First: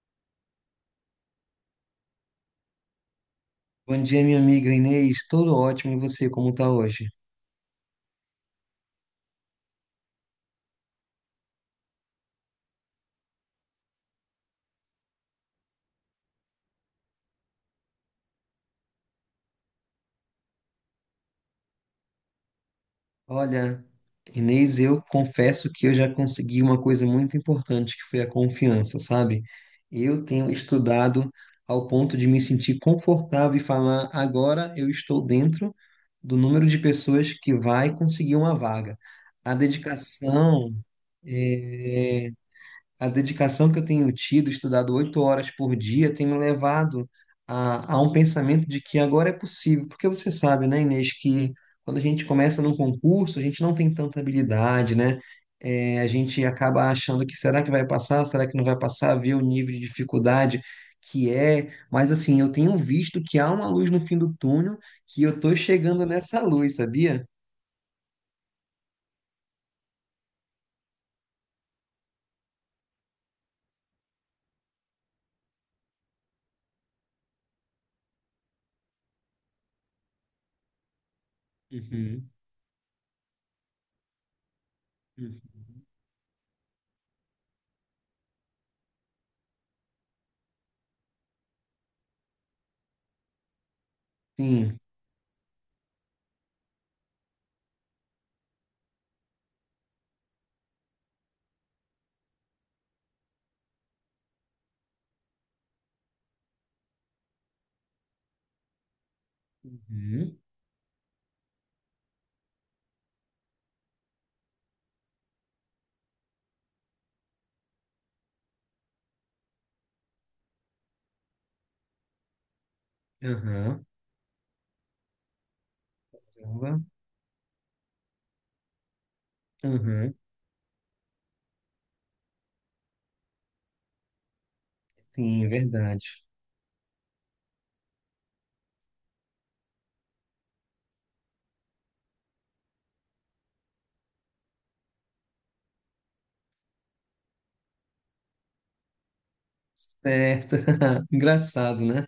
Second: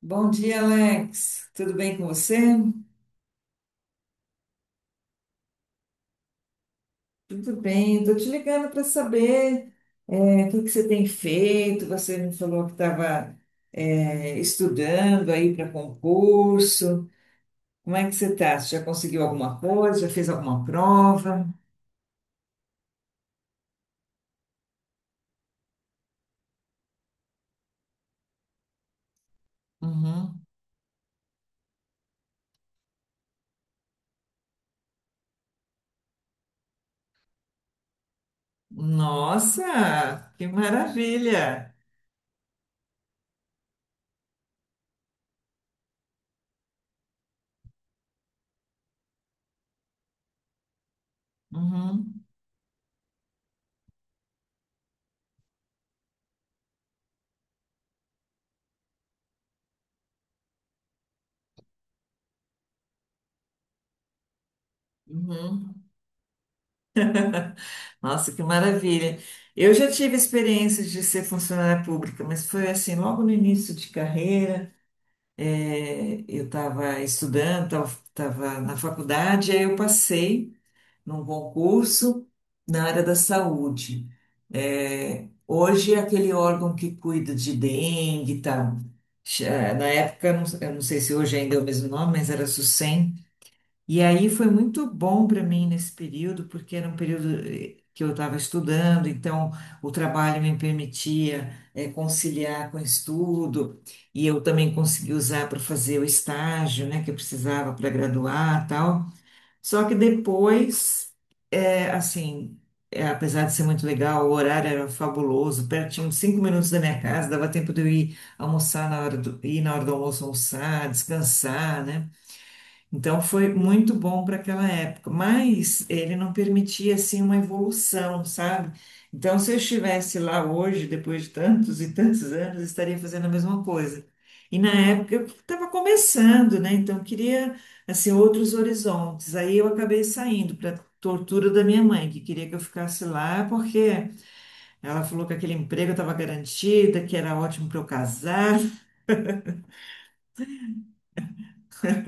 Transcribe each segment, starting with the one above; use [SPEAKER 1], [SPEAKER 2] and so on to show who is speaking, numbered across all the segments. [SPEAKER 1] Bom dia, Alex. Tudo bem com você?
[SPEAKER 2] Bom dia, minha amiga Inês. Tudo ótimo e você, como tá hoje?
[SPEAKER 1] Tudo bem. Estou te ligando para saber o que que você tem feito. Você me falou que estava estudando aí para concurso. Como é que você está? Você já conseguiu alguma coisa? Já fez alguma prova?
[SPEAKER 2] Olha, Inês, eu confesso que eu já consegui uma coisa muito importante, que foi a confiança, sabe? Eu
[SPEAKER 1] Uhum.
[SPEAKER 2] tenho estudado ao ponto de me sentir confortável e falar, agora eu estou dentro do número de pessoas que vai conseguir uma vaga. A
[SPEAKER 1] Nossa, que
[SPEAKER 2] dedicação,
[SPEAKER 1] maravilha!
[SPEAKER 2] é, a dedicação que eu tenho tido, estudado 8 horas por dia, tem me levado a um pensamento de que agora é possível. Porque você sabe, né, Inês, que quando a
[SPEAKER 1] Uhum.
[SPEAKER 2] gente começa num concurso, a gente não tem tanta habilidade, né? É, a gente acaba achando que será que vai passar, será que não vai passar, ver o nível de dificuldade que é. Mas assim, eu tenho visto que há uma luz no fim do túnel, que eu tô
[SPEAKER 1] Uhum.
[SPEAKER 2] chegando nessa luz, sabia?
[SPEAKER 1] Nossa, que maravilha. Eu já tive experiências de ser funcionária pública, mas foi assim, logo no início de carreira. É, eu estava estudando, estava na faculdade, aí eu passei num concurso
[SPEAKER 2] Uhum,
[SPEAKER 1] na área da saúde. É,
[SPEAKER 2] uhum.
[SPEAKER 1] hoje é aquele órgão que cuida de dengue e tal. Na época, eu não sei se hoje ainda é o mesmo nome, mas era SUSEM. E aí foi
[SPEAKER 2] Sim.
[SPEAKER 1] muito bom para mim nesse período, porque era um período que eu estava estudando, então o trabalho me permitia conciliar com o estudo, e eu também consegui usar para fazer o estágio, né, que eu precisava para graduar, tal. Só que
[SPEAKER 2] Uhum.
[SPEAKER 1] depois, assim, apesar de ser muito legal, o horário era fabuloso, pertinho, cinco minutos da minha casa, dava tempo de eu ir almoçar na hora do, ir na hora do almoço almoçar, descansar, né? Então foi
[SPEAKER 2] Aham.
[SPEAKER 1] muito bom para aquela época, mas ele não
[SPEAKER 2] Caramba.
[SPEAKER 1] permitia assim uma evolução, sabe? Então se eu
[SPEAKER 2] Aham.
[SPEAKER 1] estivesse lá hoje, depois de tantos e tantos anos, eu estaria fazendo a mesma coisa. E na época eu
[SPEAKER 2] Sim,
[SPEAKER 1] estava
[SPEAKER 2] verdade.
[SPEAKER 1] começando, né? Então eu queria assim outros horizontes. Aí eu acabei saindo para tortura da minha mãe, que queria que eu ficasse lá porque ela falou que aquele emprego estava garantida, que era ótimo para eu casar.
[SPEAKER 2] Certo. Engraçado, né?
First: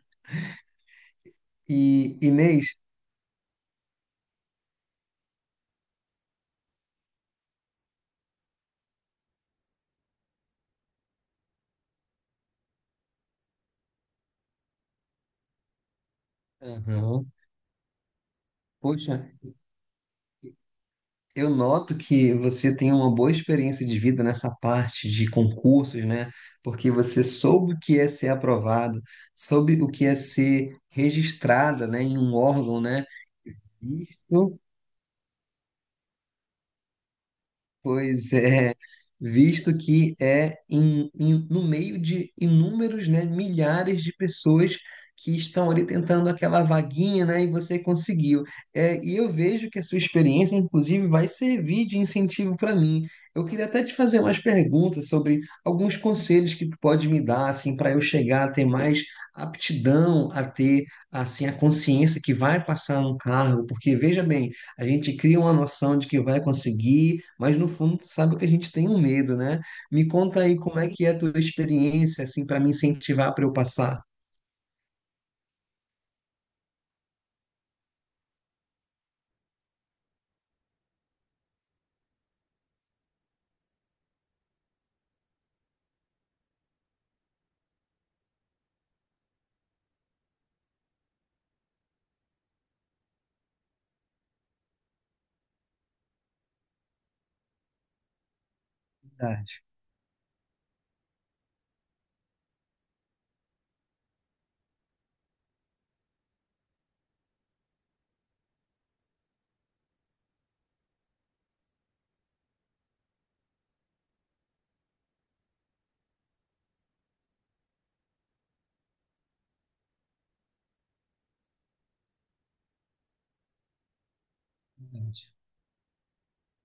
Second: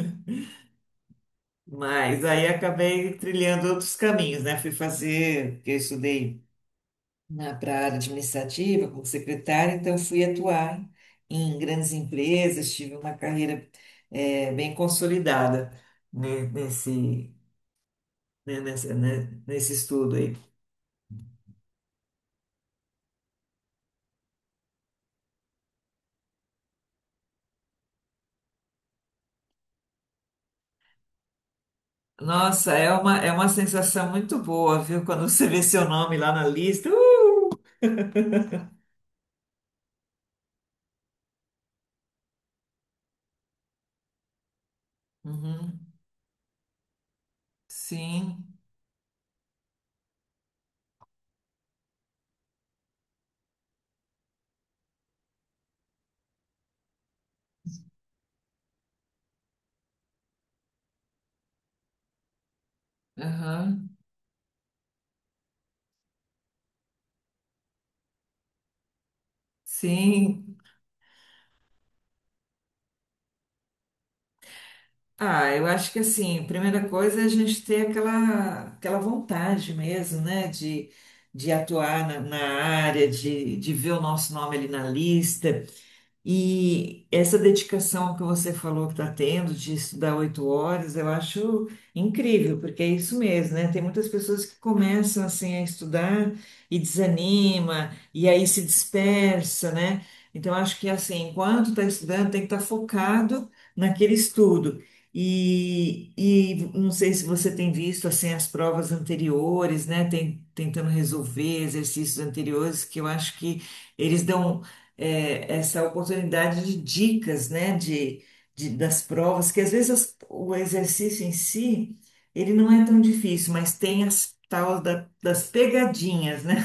[SPEAKER 2] E
[SPEAKER 1] Mas aí
[SPEAKER 2] Inês,
[SPEAKER 1] acabei trilhando outros caminhos, né? Fui fazer, porque eu estudei na para a área administrativa, como secretária, então fui atuar em grandes empresas, tive uma carreira bem consolidada
[SPEAKER 2] aham.
[SPEAKER 1] nesse, né,
[SPEAKER 2] Poxa,
[SPEAKER 1] né, nesse estudo aí.
[SPEAKER 2] eu noto que você tem uma boa experiência de vida nessa parte de concursos, né? Porque você soube o que é ser aprovado, soube o que é ser registrada, né, em um
[SPEAKER 1] Nossa,
[SPEAKER 2] órgão, né?
[SPEAKER 1] é uma sensação muito
[SPEAKER 2] Isso.
[SPEAKER 1] boa, viu? Quando você vê seu nome lá na lista.
[SPEAKER 2] Pois é, visto que é no meio de inúmeros, né, milhares de pessoas que estão ali
[SPEAKER 1] Uhum.
[SPEAKER 2] tentando aquela vaguinha, né, e você conseguiu.
[SPEAKER 1] Sim,
[SPEAKER 2] É, e eu vejo que a sua experiência, inclusive, vai servir de incentivo para mim. Eu queria até te fazer umas perguntas sobre alguns conselhos que tu pode me dar, assim, para eu chegar a ter mais aptidão, a ter, assim, a consciência que vai passar no cargo,
[SPEAKER 1] aham.
[SPEAKER 2] porque veja bem. A gente cria uma noção de que vai conseguir, mas no fundo tu sabe que a gente tem um medo, né? Me conta
[SPEAKER 1] Sim,
[SPEAKER 2] aí como é que é a tua experiência, assim, para me incentivar para eu passar.
[SPEAKER 1] ah, eu acho que assim, primeira coisa é a gente ter aquela vontade mesmo, né, de atuar na, na área, de ver o nosso nome ali na lista. E essa dedicação que você falou que está tendo de estudar 8 horas, eu acho incrível, porque é isso mesmo, né? Tem muitas pessoas que começam assim a estudar e desanima, e aí se
[SPEAKER 2] Verdade,
[SPEAKER 1] dispersa, né? Então eu acho que assim, enquanto está estudando, tem que estar focado naquele estudo. E não sei se você tem visto assim as provas anteriores, né? Tem, tentando resolver exercícios anteriores que eu acho que eles dão essa oportunidade de dicas, né, de, das provas, que às vezes o exercício em si, ele não é tão difícil, mas tem as tal
[SPEAKER 2] verdade.
[SPEAKER 1] das pegadinhas, né?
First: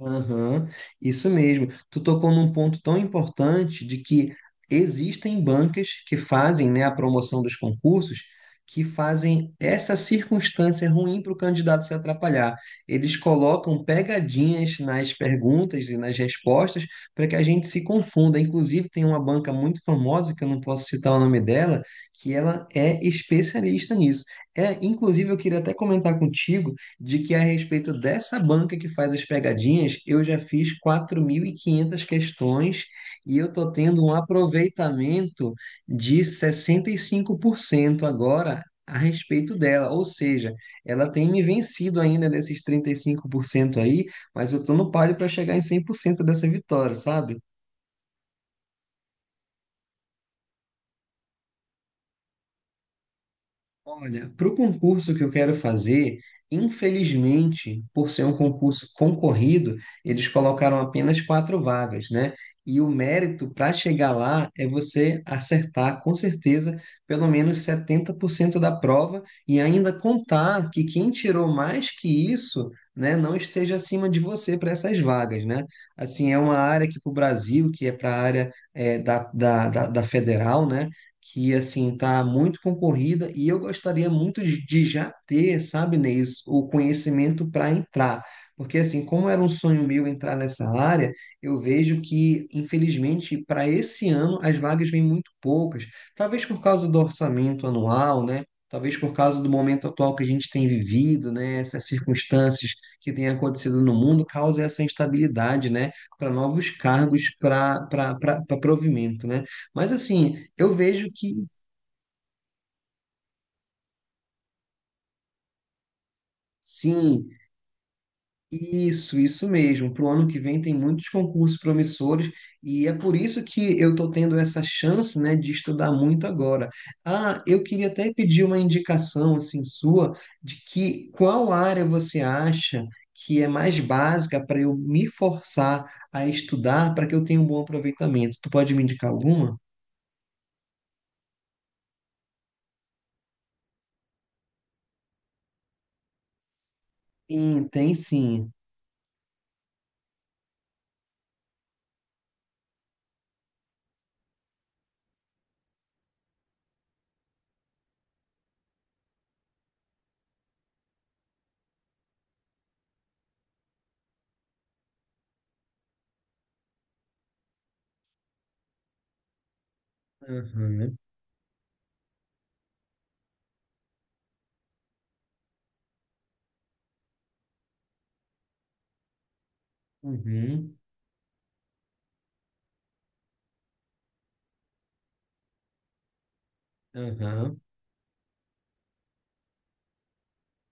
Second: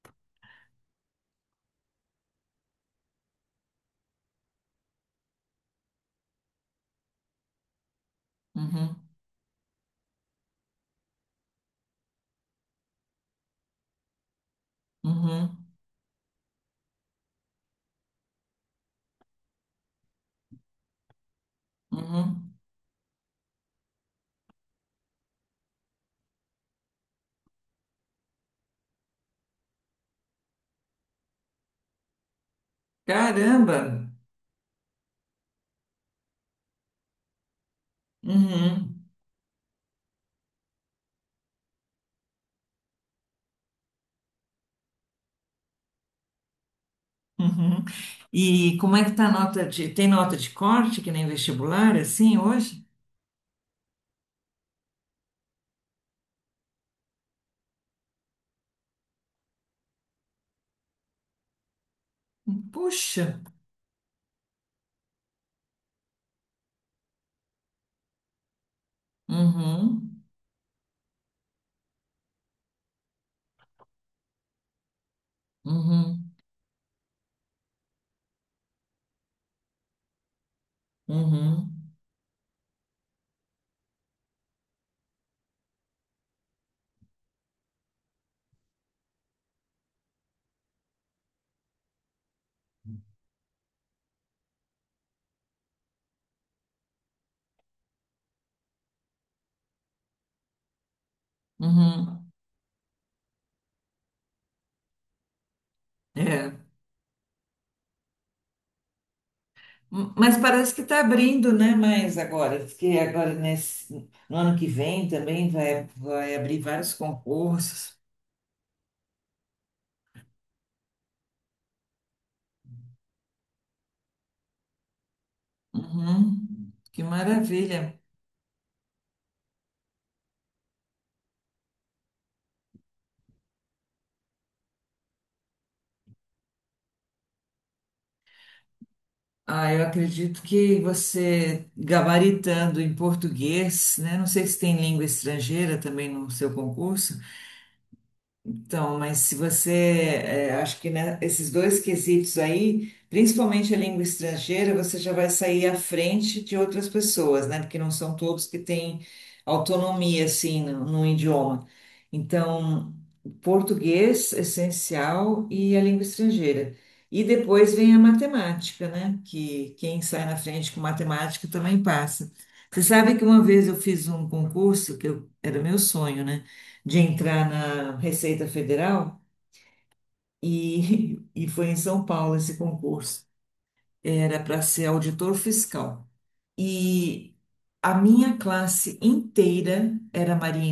[SPEAKER 2] Aham, isso mesmo. Tu tocou num ponto tão importante de que existem bancas que fazem, né, a promoção dos concursos, que
[SPEAKER 1] Uhum,
[SPEAKER 2] fazem essa circunstância ruim para o candidato se atrapalhar. Eles colocam pegadinhas nas
[SPEAKER 1] uhum,
[SPEAKER 2] perguntas e nas respostas para que a gente se confunda. Inclusive, tem uma banca muito famosa, que eu não posso citar o nome dela, que
[SPEAKER 1] uhum.
[SPEAKER 2] ela é especialista nisso. É, inclusive, eu queria até comentar contigo de que a respeito dessa banca que faz as pegadinhas, eu já fiz 4.500 questões e eu tô
[SPEAKER 1] Caramba!
[SPEAKER 2] tendo um aproveitamento de 65% agora a
[SPEAKER 1] Uhum,
[SPEAKER 2] respeito dela, ou seja, ela tem me vencido ainda desses 35% aí, mas eu tô no páreo para chegar em 100% dessa vitória, sabe?
[SPEAKER 1] uhum. E como é que tá a nota de... Tem nota de corte, que nem vestibular, assim, hoje?
[SPEAKER 2] Olha, para o concurso que eu quero fazer, infelizmente, por ser um concurso concorrido, eles colocaram apenas quatro vagas, né? E o
[SPEAKER 1] Puxa!
[SPEAKER 2] mérito para chegar lá é você acertar, com certeza, pelo menos 70% da prova e ainda
[SPEAKER 1] Uhum,
[SPEAKER 2] contar que quem tirou mais que isso, né, não esteja acima de você para essas vagas, né?
[SPEAKER 1] uhum,
[SPEAKER 2] Assim, é uma área que para o Brasil, que é para a área da federal, né? Que
[SPEAKER 1] uhum,
[SPEAKER 2] assim tá muito concorrida e eu gostaria muito de já ter, sabe, Neis, o conhecimento para entrar. Porque assim, como era um sonho meu entrar nessa área, eu vejo que, infelizmente, para esse ano as vagas vêm muito poucas. Talvez por causa do orçamento anual, né? Talvez por causa do momento atual que a gente tem vivido, né? Essas
[SPEAKER 1] uhum.
[SPEAKER 2] circunstâncias que têm acontecido no mundo causa essa instabilidade, né? Para
[SPEAKER 1] É.
[SPEAKER 2] novos cargos, para provimento, né? Mas
[SPEAKER 1] Mas
[SPEAKER 2] assim,
[SPEAKER 1] parece
[SPEAKER 2] eu
[SPEAKER 1] que está
[SPEAKER 2] vejo que
[SPEAKER 1] abrindo, né? Mais agora, diz que agora nesse, no ano que vem também vai, vai abrir vários
[SPEAKER 2] sim,
[SPEAKER 1] concursos.
[SPEAKER 2] isso mesmo. Para o ano que vem tem muitos concursos promissores e é por isso que eu estou tendo essa chance, né, de estudar muito agora.
[SPEAKER 1] Uhum, que
[SPEAKER 2] Ah, eu queria
[SPEAKER 1] maravilha!
[SPEAKER 2] até pedir uma indicação assim sua de que qual área você acha que é mais básica para eu me forçar a estudar para que eu tenha um bom aproveitamento. Tu pode me indicar alguma?
[SPEAKER 1] Ah, eu acredito que você gabaritando em português, né? Não sei se tem língua estrangeira também no seu concurso.
[SPEAKER 2] Sim, tem sim.
[SPEAKER 1] Então, mas se você, é, acho que né, esses dois quesitos aí, principalmente a língua estrangeira, você já vai sair à frente de outras pessoas, né? Porque não são todos que têm autonomia, assim, no, no idioma. Então, português, essencial, e a língua estrangeira. E depois vem a matemática, né? Que quem sai na frente com
[SPEAKER 2] Aham,
[SPEAKER 1] matemática também passa. Você sabe que uma vez eu fiz um concurso, que era meu sonho, né? De entrar na Receita Federal
[SPEAKER 2] uhum,
[SPEAKER 1] e foi em São Paulo esse concurso. Era para ser auditor fiscal. E
[SPEAKER 2] aham.
[SPEAKER 1] a minha classe inteira era Maria.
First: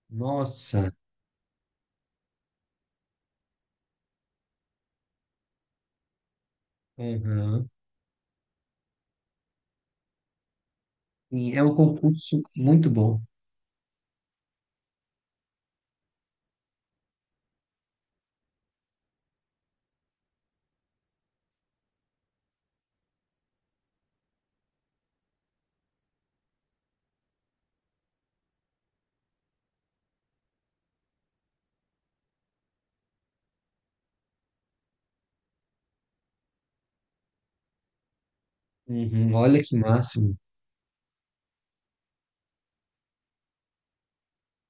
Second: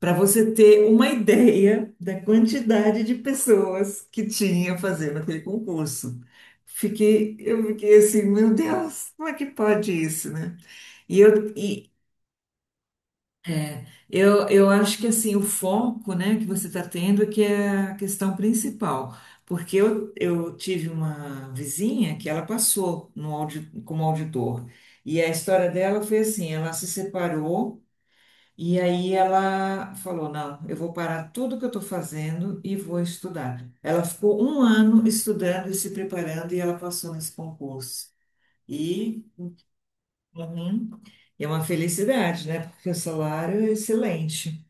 [SPEAKER 1] Para você ter
[SPEAKER 2] Nossa.
[SPEAKER 1] uma ideia da quantidade de pessoas que tinha fazendo aquele concurso. Eu
[SPEAKER 2] Uhum.
[SPEAKER 1] fiquei assim, meu Deus, como é que pode isso, né? E, eu,
[SPEAKER 2] E é um
[SPEAKER 1] e
[SPEAKER 2] concurso muito bom.
[SPEAKER 1] É, eu acho que assim, o foco, né, que você está tendo é que é a questão principal, porque eu tive uma vizinha que ela passou no como auditor, e a história dela foi assim, ela se separou e aí ela falou, não, eu vou parar tudo que eu estou fazendo e vou estudar. Ela ficou um ano estudando e se preparando e ela passou nesse concurso. E,
[SPEAKER 2] Uhum. Olha que máximo.
[SPEAKER 1] uhum, é uma felicidade, né, porque o salário é excelente.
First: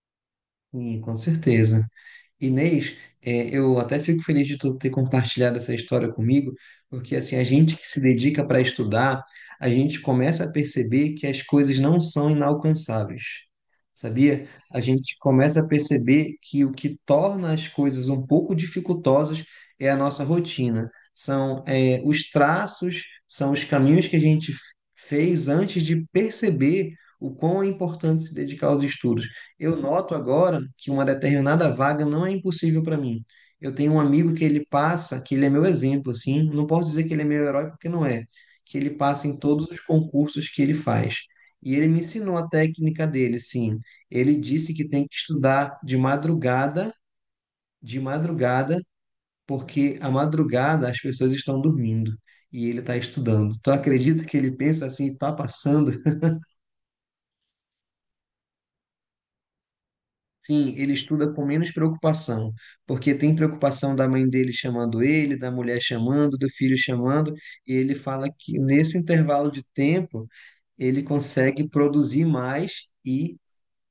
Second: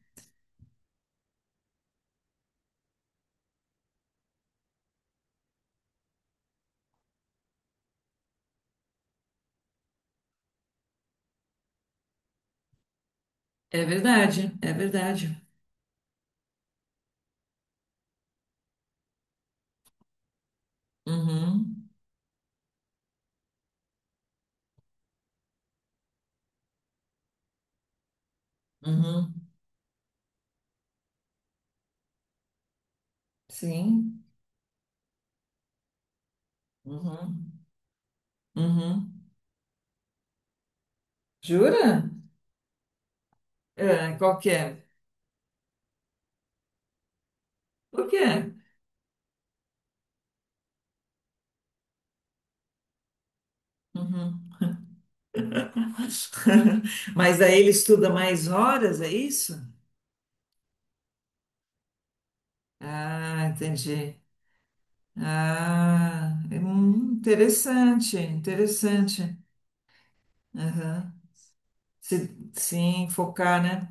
[SPEAKER 2] Sim, com certeza. Inês, é, eu até fico feliz de tu ter compartilhado essa história comigo, porque assim, a gente que se dedica para estudar, a gente começa a perceber que as coisas não são inalcançáveis.
[SPEAKER 1] É
[SPEAKER 2] Sabia?
[SPEAKER 1] verdade, é
[SPEAKER 2] A gente
[SPEAKER 1] verdade.
[SPEAKER 2] começa a perceber que o que torna as coisas um pouco dificultosas é a nossa rotina. São,
[SPEAKER 1] Uhum,
[SPEAKER 2] é, os traços, são os caminhos que a gente fez antes de perceber o quão é importante se dedicar aos estudos.
[SPEAKER 1] uhum,
[SPEAKER 2] Eu noto agora que uma determinada vaga não é impossível para mim. Eu tenho um
[SPEAKER 1] sim,
[SPEAKER 2] amigo que ele passa, que ele é meu exemplo, assim, não posso dizer que ele é meu
[SPEAKER 1] uhum,
[SPEAKER 2] herói porque não é, que ele
[SPEAKER 1] uhum.
[SPEAKER 2] passa em todos os concursos que ele faz. E ele me
[SPEAKER 1] Jura?
[SPEAKER 2] ensinou a técnica dele, sim.
[SPEAKER 1] É,
[SPEAKER 2] Ele disse
[SPEAKER 1] qualquer.
[SPEAKER 2] que tem que estudar de
[SPEAKER 1] Por quê?
[SPEAKER 2] madrugada, porque à madrugada as pessoas estão dormindo e ele está estudando. Tu acredita que
[SPEAKER 1] Uhum.
[SPEAKER 2] ele pensa assim, tá passando?
[SPEAKER 1] Mas aí ele estuda mais horas, é isso?
[SPEAKER 2] Sim, ele estuda com menos preocupação, porque tem
[SPEAKER 1] Ah,
[SPEAKER 2] preocupação da
[SPEAKER 1] entendi.
[SPEAKER 2] mãe dele chamando ele, da mulher
[SPEAKER 1] Ah,
[SPEAKER 2] chamando, do
[SPEAKER 1] é,
[SPEAKER 2] filho chamando, e ele
[SPEAKER 1] interessante,
[SPEAKER 2] fala que nesse
[SPEAKER 1] interessante.
[SPEAKER 2] intervalo de tempo ele consegue produzir
[SPEAKER 1] Se,
[SPEAKER 2] mais
[SPEAKER 1] sim,
[SPEAKER 2] e.
[SPEAKER 1] focar, né?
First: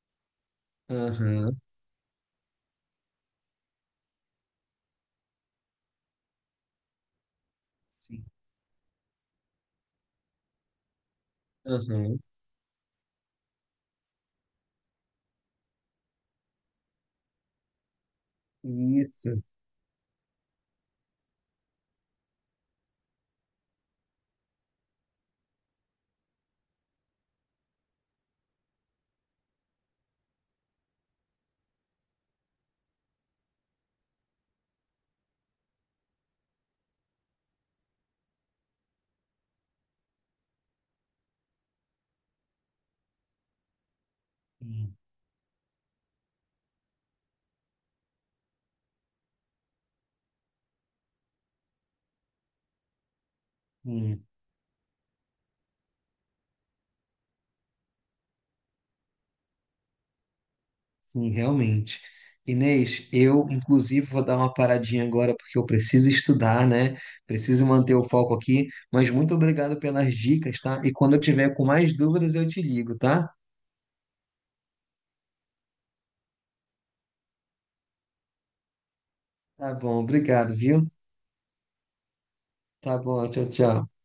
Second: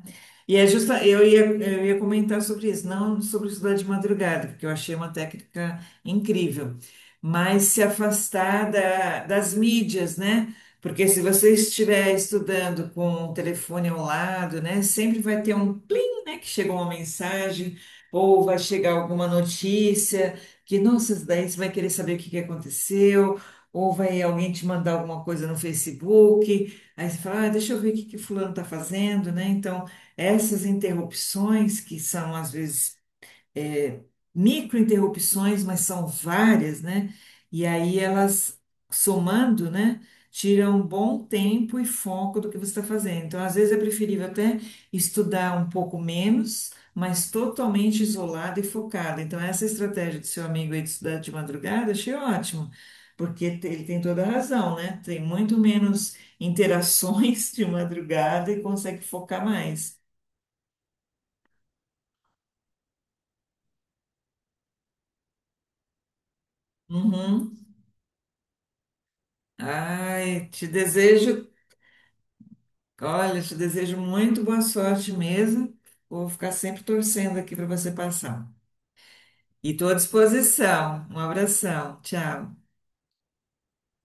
[SPEAKER 1] E é justa,
[SPEAKER 2] Aham,
[SPEAKER 1] eu ia comentar sobre isso, não sobre estudar de madrugada, porque eu achei uma técnica incrível, mas se
[SPEAKER 2] sim,
[SPEAKER 1] afastar das mídias, né? Porque se você estiver
[SPEAKER 2] aham,
[SPEAKER 1] estudando com o telefone ao lado, né, sempre vai ter um plim, né, que chegou uma mensagem ou vai chegar alguma
[SPEAKER 2] isso.
[SPEAKER 1] notícia que, nossa, daí você vai querer saber o que que aconteceu, ou vai alguém te mandar alguma coisa no Facebook. Aí você fala, ah, deixa eu ver o que que fulano está fazendo, né? Então, essas interrupções que são às vezes microinterrupções, mas são várias, né? E aí elas, somando, né, tiram um bom tempo e foco do que você está fazendo. Então, às vezes é preferível até
[SPEAKER 2] Sim,
[SPEAKER 1] estudar um pouco menos, mas totalmente isolado e focado. Então, essa estratégia do seu amigo aí de estudar de madrugada, achei ótimo. Porque ele tem toda
[SPEAKER 2] sim,
[SPEAKER 1] a razão, né? Tem muito menos interações de madrugada e consegue focar mais.
[SPEAKER 2] sim realmente. Inês, eu inclusive vou dar uma paradinha agora porque eu preciso estudar, né?
[SPEAKER 1] Uhum.
[SPEAKER 2] Preciso manter o foco aqui, mas muito obrigado pelas
[SPEAKER 1] Ai,
[SPEAKER 2] dicas,
[SPEAKER 1] te
[SPEAKER 2] tá? E quando eu
[SPEAKER 1] desejo
[SPEAKER 2] tiver com mais dúvidas, eu te ligo, tá?
[SPEAKER 1] olha, te desejo muito boa sorte mesmo. Vou ficar sempre torcendo aqui para você passar. E
[SPEAKER 2] Tá
[SPEAKER 1] estou à
[SPEAKER 2] bom, obrigado, viu?
[SPEAKER 1] disposição. Um abração. Tchau.
[SPEAKER 2] Tá bom, tchau, tchau.